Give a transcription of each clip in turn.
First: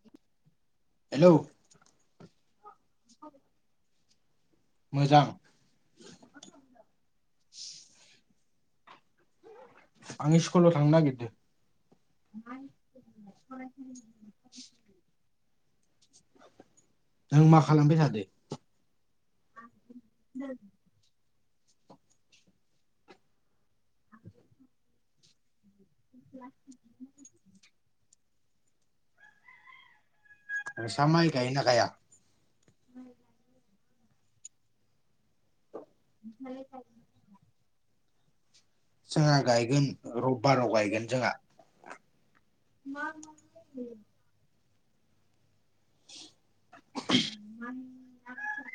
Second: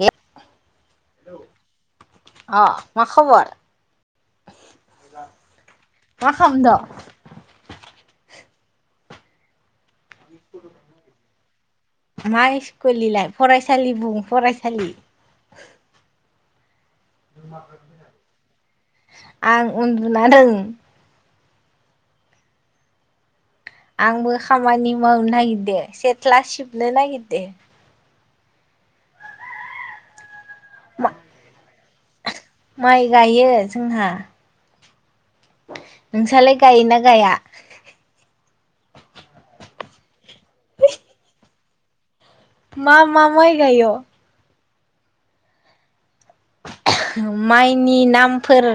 हे hello अ मा खबर? मोजां मा खाम दो? आं स्कुलाव थांनो नागिरदों मा इस्कुल इलाय फरायसालि बुं फरायसालि। नों मा खालामबाय थादो? आं उन्दुना दों। आंबो खामानि मावनो नागिरदो। सेथ्ला सिबनो नागिरदो। नोंसा माय गायोना गाया? माइ गायो। जोंहा नोंसालाय गायोना गाया? जोंहा गायगोन रबबाराव गायगोन जोंहा। मा मा माइ गाय'? माइनि नामफोर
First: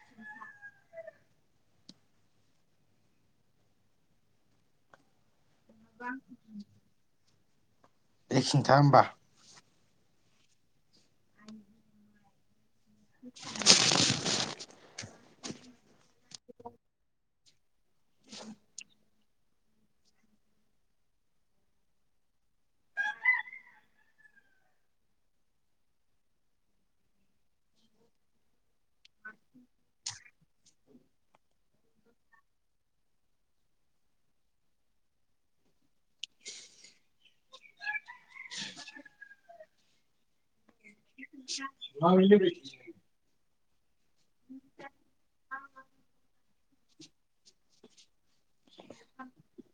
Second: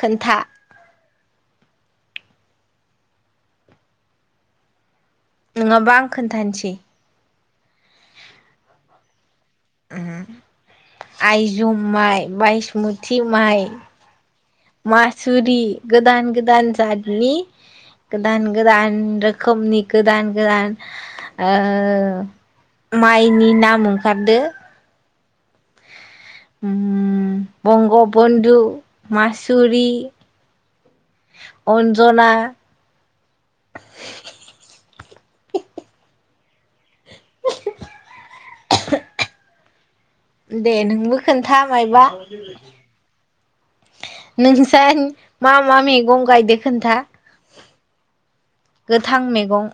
खोन्था। नङाबा आं खोन्थानोसै। दे खिन्था होमबा। आइजुम माइ, माइ मोथि माइ मासुरि गोदान गोदान जादनि गोदान गोदान रो रोखोमनि गोदान गोदान ओ माइनि नाम ओंखारदो। उम बंग' बन्धु मासुरि अनजना [inaudible] दे नोंबो खोन्था मायबा नोंसा मा मा मैगं गायदो? खोन्था गोथां मेगं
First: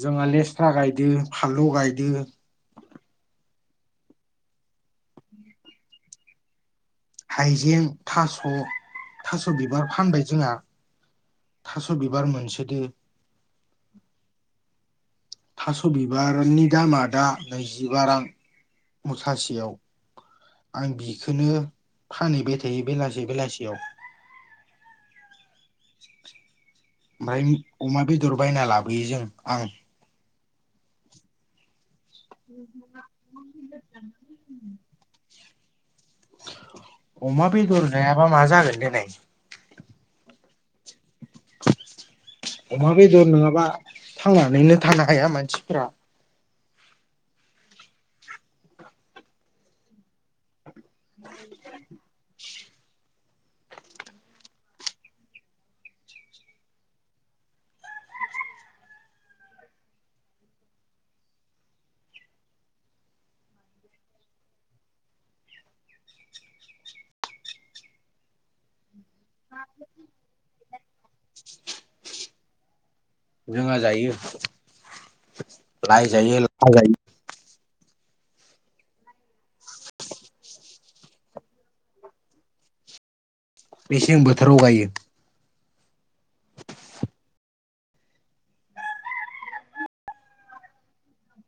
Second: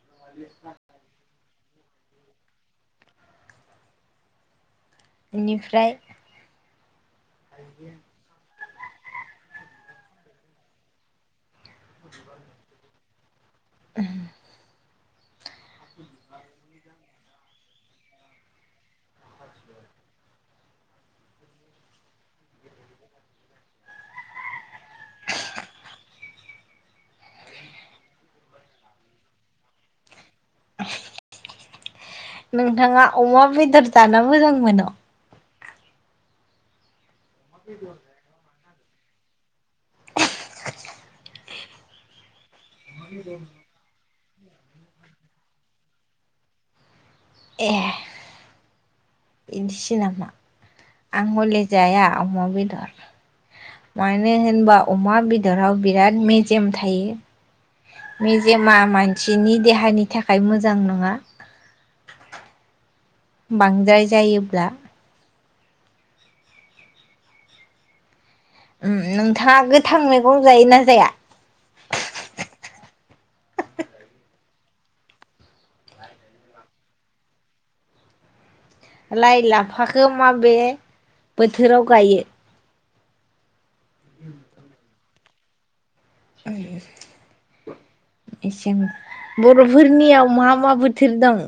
जोंहा लेस्रा गायदो। फानलु गायदो। इनिफ्राय - हाइजें थास' थास' बिबार फानबाय जोंहा थास' बिबार मोनसोदो [unintelligible] थास' बिबारनि दामा दा नैजिबा रां मुसासेयाव आं बिखनो फानहैबाय थायो बेलासे बेलासियाव ओमफ्राय अमा बेदर बायना लाबोयो जों आं [unintelligible] नोंथाङा अमा बेदर जानो मोजां मोनो। [unintelligible] अमा बेदर जायाबा मा जागोन देनाय [unintelligible] [inaudible] अमा बेदर नोङाबा थांनानैनो थानो हाया मानसिफोरा ए। बिदिसो नामा आं हले जाया अमा बेदर मानो होनबा अमा बेदराव बिराद मेजेम थायो मेजेमा मानसिनि देहानि थाखाय मोजां नङा। बांद्राय जायोब्ला उम उ नोंथाङा गोथां मैगं जायो ना जाया? जोंहा जायो लाइ जायो लाफा जायो। लाइ लाफखौ माबे बोथोराव गायो। मेसें बोथोराव गायो। एसेम बर'फोरनियाव मा मा बोथोर दं?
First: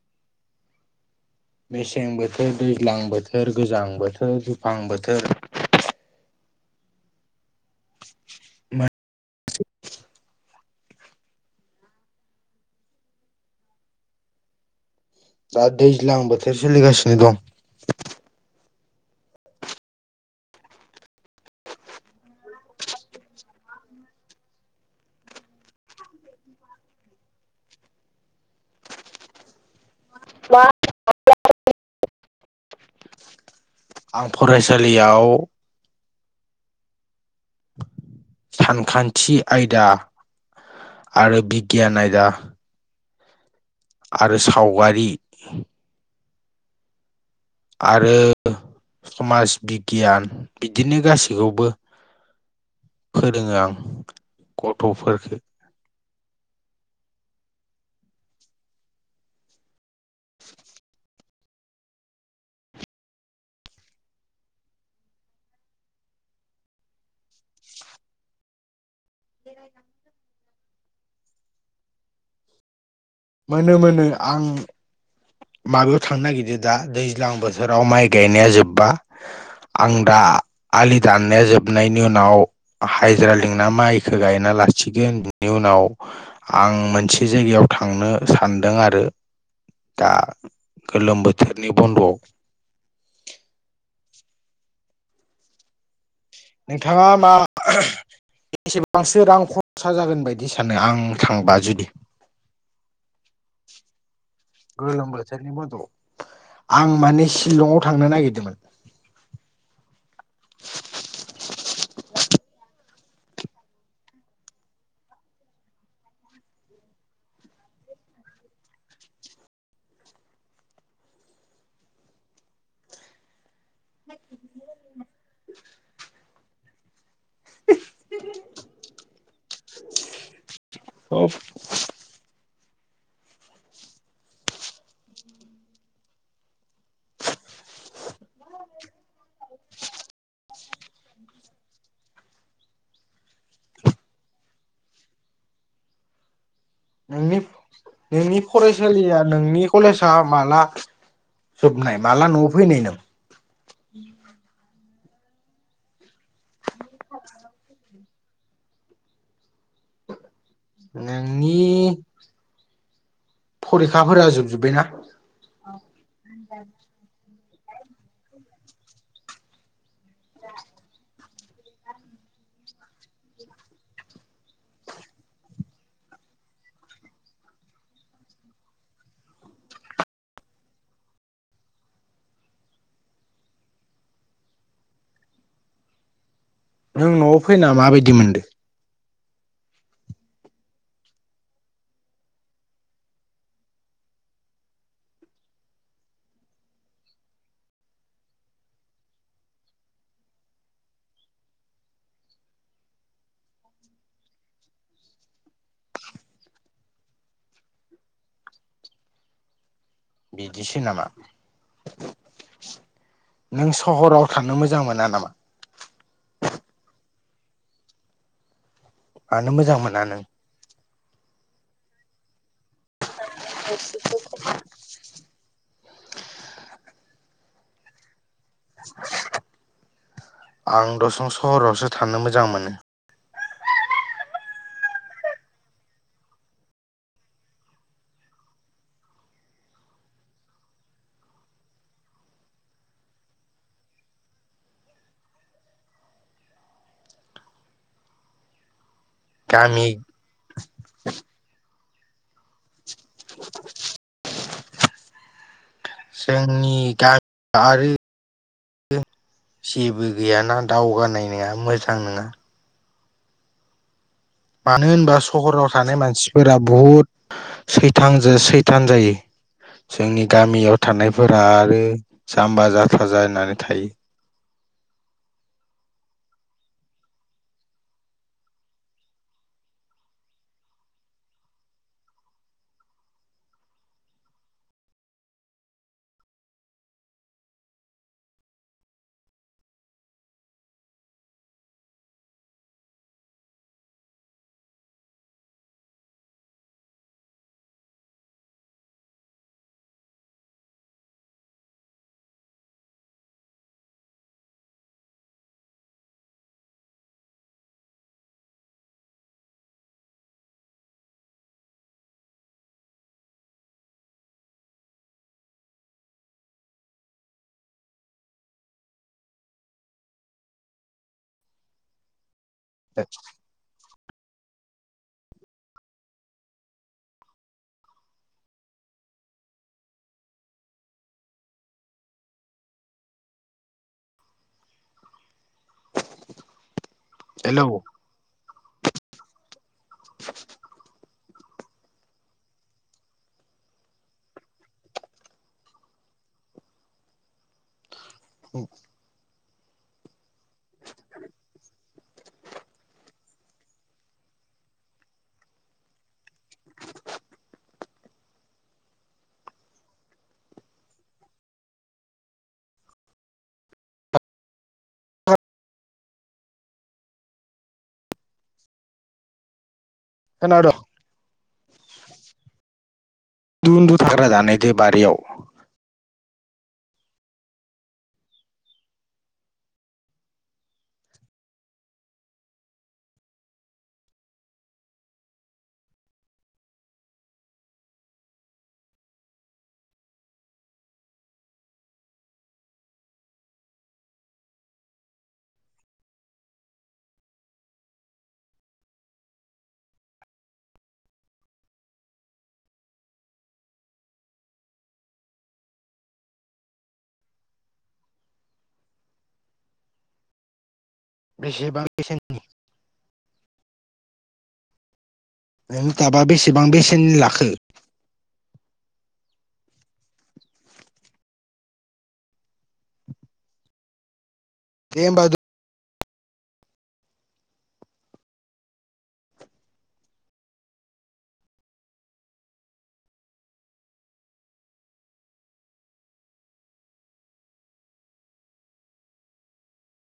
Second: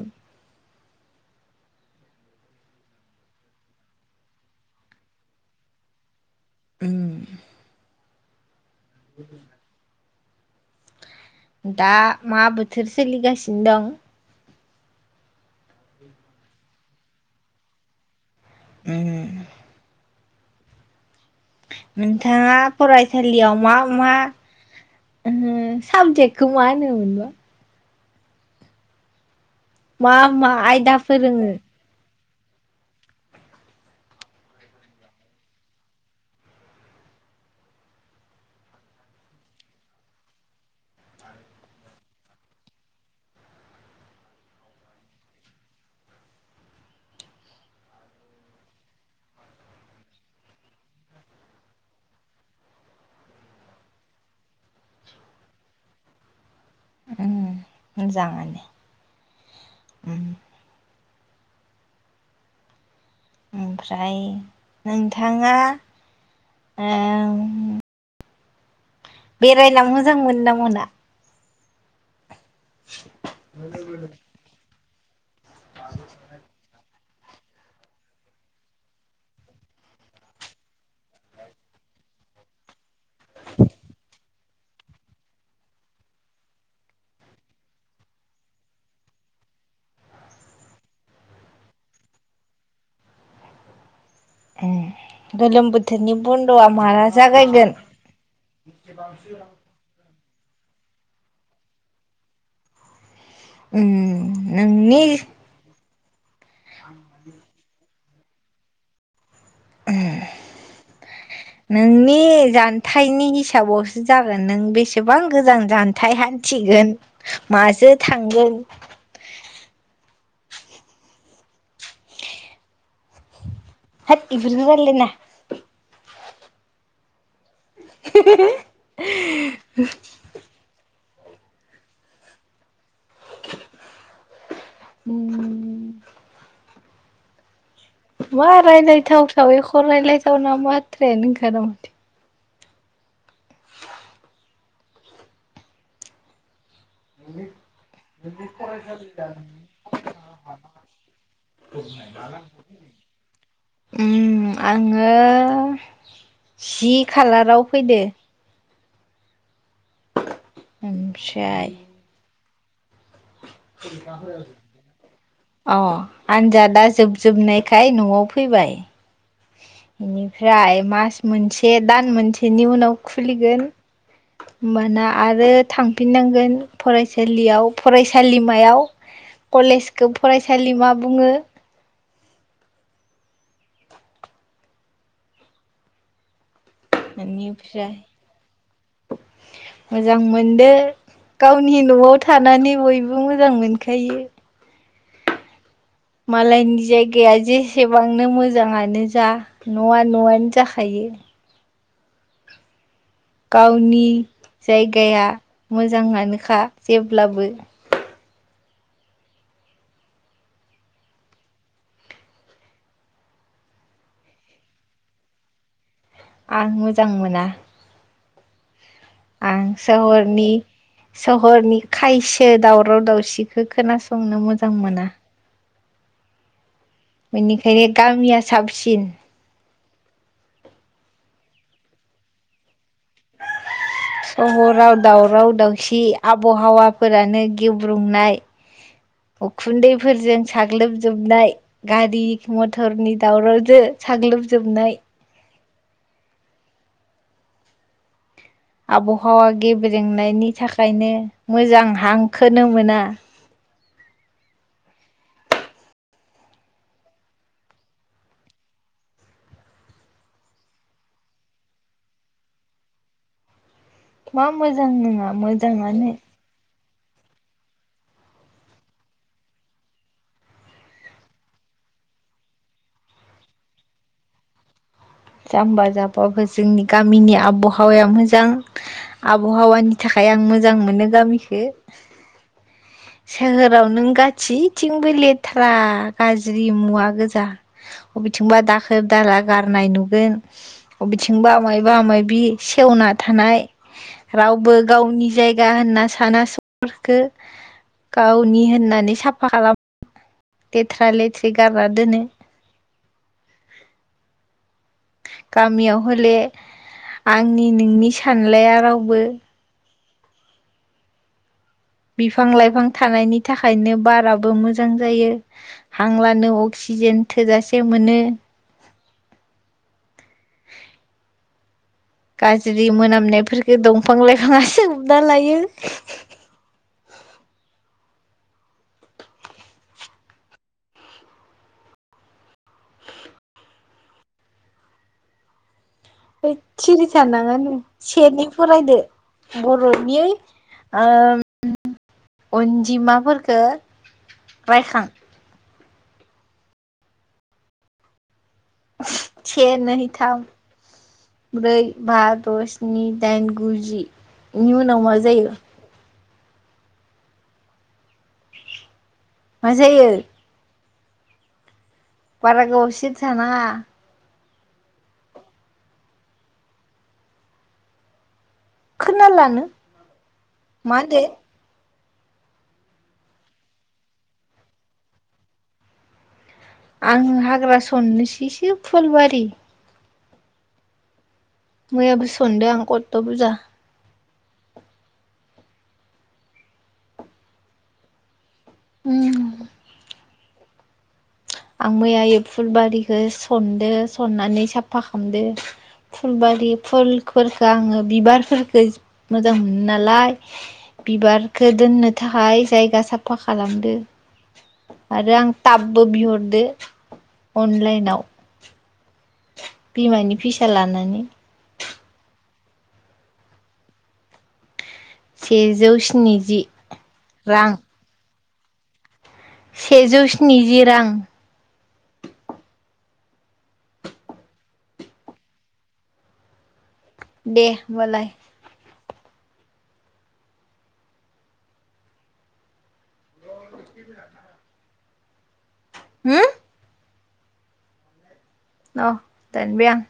मेसें बोथोर दैज्लां बोथोर गोजां बोथोर दुफां बोथोर। उम। [unintelligible] दा मा बोथोर सोलिगासिनो दं? दा दैजालां बोाथेर सोलिगासिनो दं। उम। नोंथाङा फरायसालियाव मा मा ओ साबजेक्टखौ मा होनोमोनबा? मा मा आयदा फोरोङो? आं फरायसालियाव सानखान्थि आयदा आरो बिगियान आयदा आरो सावगारि आरो समाज बिगियान बिदिनो गासैखौबो फोरोङो आं गथ'फोरखो उम मोजाङानो। उम [inaudible] ओमफ्राय नोंथाङा ओम बेरायना मोजां मोनो ना मो मोना। मोनो मोनो आं माबायाव थांनो नागिरदो दा दै दैज्लां बोथोराव माइ गायनाया जोब्बा आं दा आलि दाननाया जोबनायनि उनाव हाजिरा लिंना माइखौ गायना लासिगोन बिनि उनाव आं मोनसे जायगायाव थां थांनो सान्दों आरो दा गोलोम बोथोरनि बन्द'आव ए गोलोम बोथोरनि बन्द'आ माला नोंथाङा मा जागायगोन एसेबांसो रां खरसा जागोन बायदि बिदि सानो आं थांबा जुदि उम नोंनि गोलोम बोथोरनि बन्द'आव आं माने शिलं आव थांनो नागिरदोंमोन उओम नोंनि जानथायाइनि हिसाबावसो जागोन नों बेसेबां गोजान जानथायाइ हान्थिगोन माजो थांगोन ओद बिदिजों रायलाय नांआ [inaudible] औ उम मार रायलाय थाव थाव एख रायलायथाव नामा ए नों खदम [unintelligible] नोंनि नोंनि फरायसालिया नोंनि कलेजआ माला जोबनाय माला न'आव फैनाय नों उम आङो जि खालाराव फैदो ननि ओमफ्राय जोबजोब्बायना अ आंजादा जोब जोब नायखाय आखाय न'आव फैबाय बेनिफ्राय मास मोनसे दान मोनसेनि उनाव खुलिगोन होमबाना आरो थांफिननांगोन फरायसालियाव फरायसालिमायाव कलेजखौ फरायसालिमा बुङो नों न'आव फैना बेनिफ्राय माबायदि मोनदों मोजां मोनदो गावनि न'आव थानानै बयबो मोजां मोनखायो मालायनि जायगाया जेसेबांनो मोजाङानो जा न'आ न'आनो जाखायो गावनि जायगाया मोजाङानोखा जेब्लाबो बिदिसो नामा नों सहराव थानो मोजां मोना नामा आं मोजां मोना मानो आं मोजां मोना नों? सहरनि सहरनि खायसे बे दावराव दावसिखौ खोनासंनो मोजां मोना मनिख गामया साबसिन आं दसं सहरावसो थानो मोजां मोनो। सहराव दावराव दावसि आबहावाफोरानो गेब्रुंनाय उखुन्दैफोरजों साग्लोबजोबनाय गारि मथरनि दावरावजों साग्लोबजोबनाय। आबहावा गामि गेब्रेंनायनि थाखायनो मोजां थां। खोननो मोना। जोंनि गामि आरो जेबो गैयाना दावगानाय नङा मोजां नङा। मा मानो मोजां होनबा नङा सहराव थानाय मोजाङानो मानसिफोरा बहुत सैथांजों सैथान जायो जोंनि गामियाव थानायफोरा आरो जाम्बा जाथा जानानै थायो। जाम्बा जाम्बाबो जोंनि गामिनि आबहावाया मोजां आबहावानि थाखाय आं मोजां मोनो गामिखो सोहोराव नों गासैथिंबो लेथ्रा गाज्रि मुवा गोजा बबेथिंबा दाखोर दाला गारनाय नुब बबेथिंबो आमायबा आमायबि सेवना थानाय रावबो गावनि जायगा होनना साना सुबुंफोरखो गावनि होननानै साफा खालाम लेथ्रा लेथ्रि गारना दोनो। गामियाव हले आंनि नोंनि सानलाया रावबो। बिफां लाइफां थानायनि थाखायनो बाराबो मोजां जायो हां‌लानो अक्सिजेन थोजासे मोनो। गाज्रि मोनामनायखो दंफां लाइफांआसो [unintelligible] लायो। [unintelligible] सिरि थानाङा हेलौ नो से नै फरायदो बर'नि ओम अनजिमाफोरखो रायखां। [unintelligible] से नै थाम ब्रै बा द' स्नि दाइन गु जि इनि उनाव मा जायो? मा जायो? बारा गोबाव सिरि थानाङा। खोना लानो। खोनादों मा होनदों? उन्दु उन्दु दाननायदे बारियाव। आं हाग्रा सन्नोसैसो फुलबारि। मैयाबो सनदों कतत' बुरजा। उम। आं मैयायै फुलबारिखौ सनदों सननानै साफा खालामदो फुलबारि फुलफोरखो आङो बिबारफोरफोरखो मोजां मोनो नालाय बिबारखौ दोननो थाखाय जायगा साफा खालामदो आरो आं टाबबो बिहरदो दो अनलाइनाव। बिमानि फैसा लानानै। बेसेबां बेसेननि? सेजौ नों ताबा स्निजि बेसेबां बेसेननि लाखो? रां सेजौ स्निजि रां। दे होमबा दो दे होमबालाय। होम। औ दानबाय आं।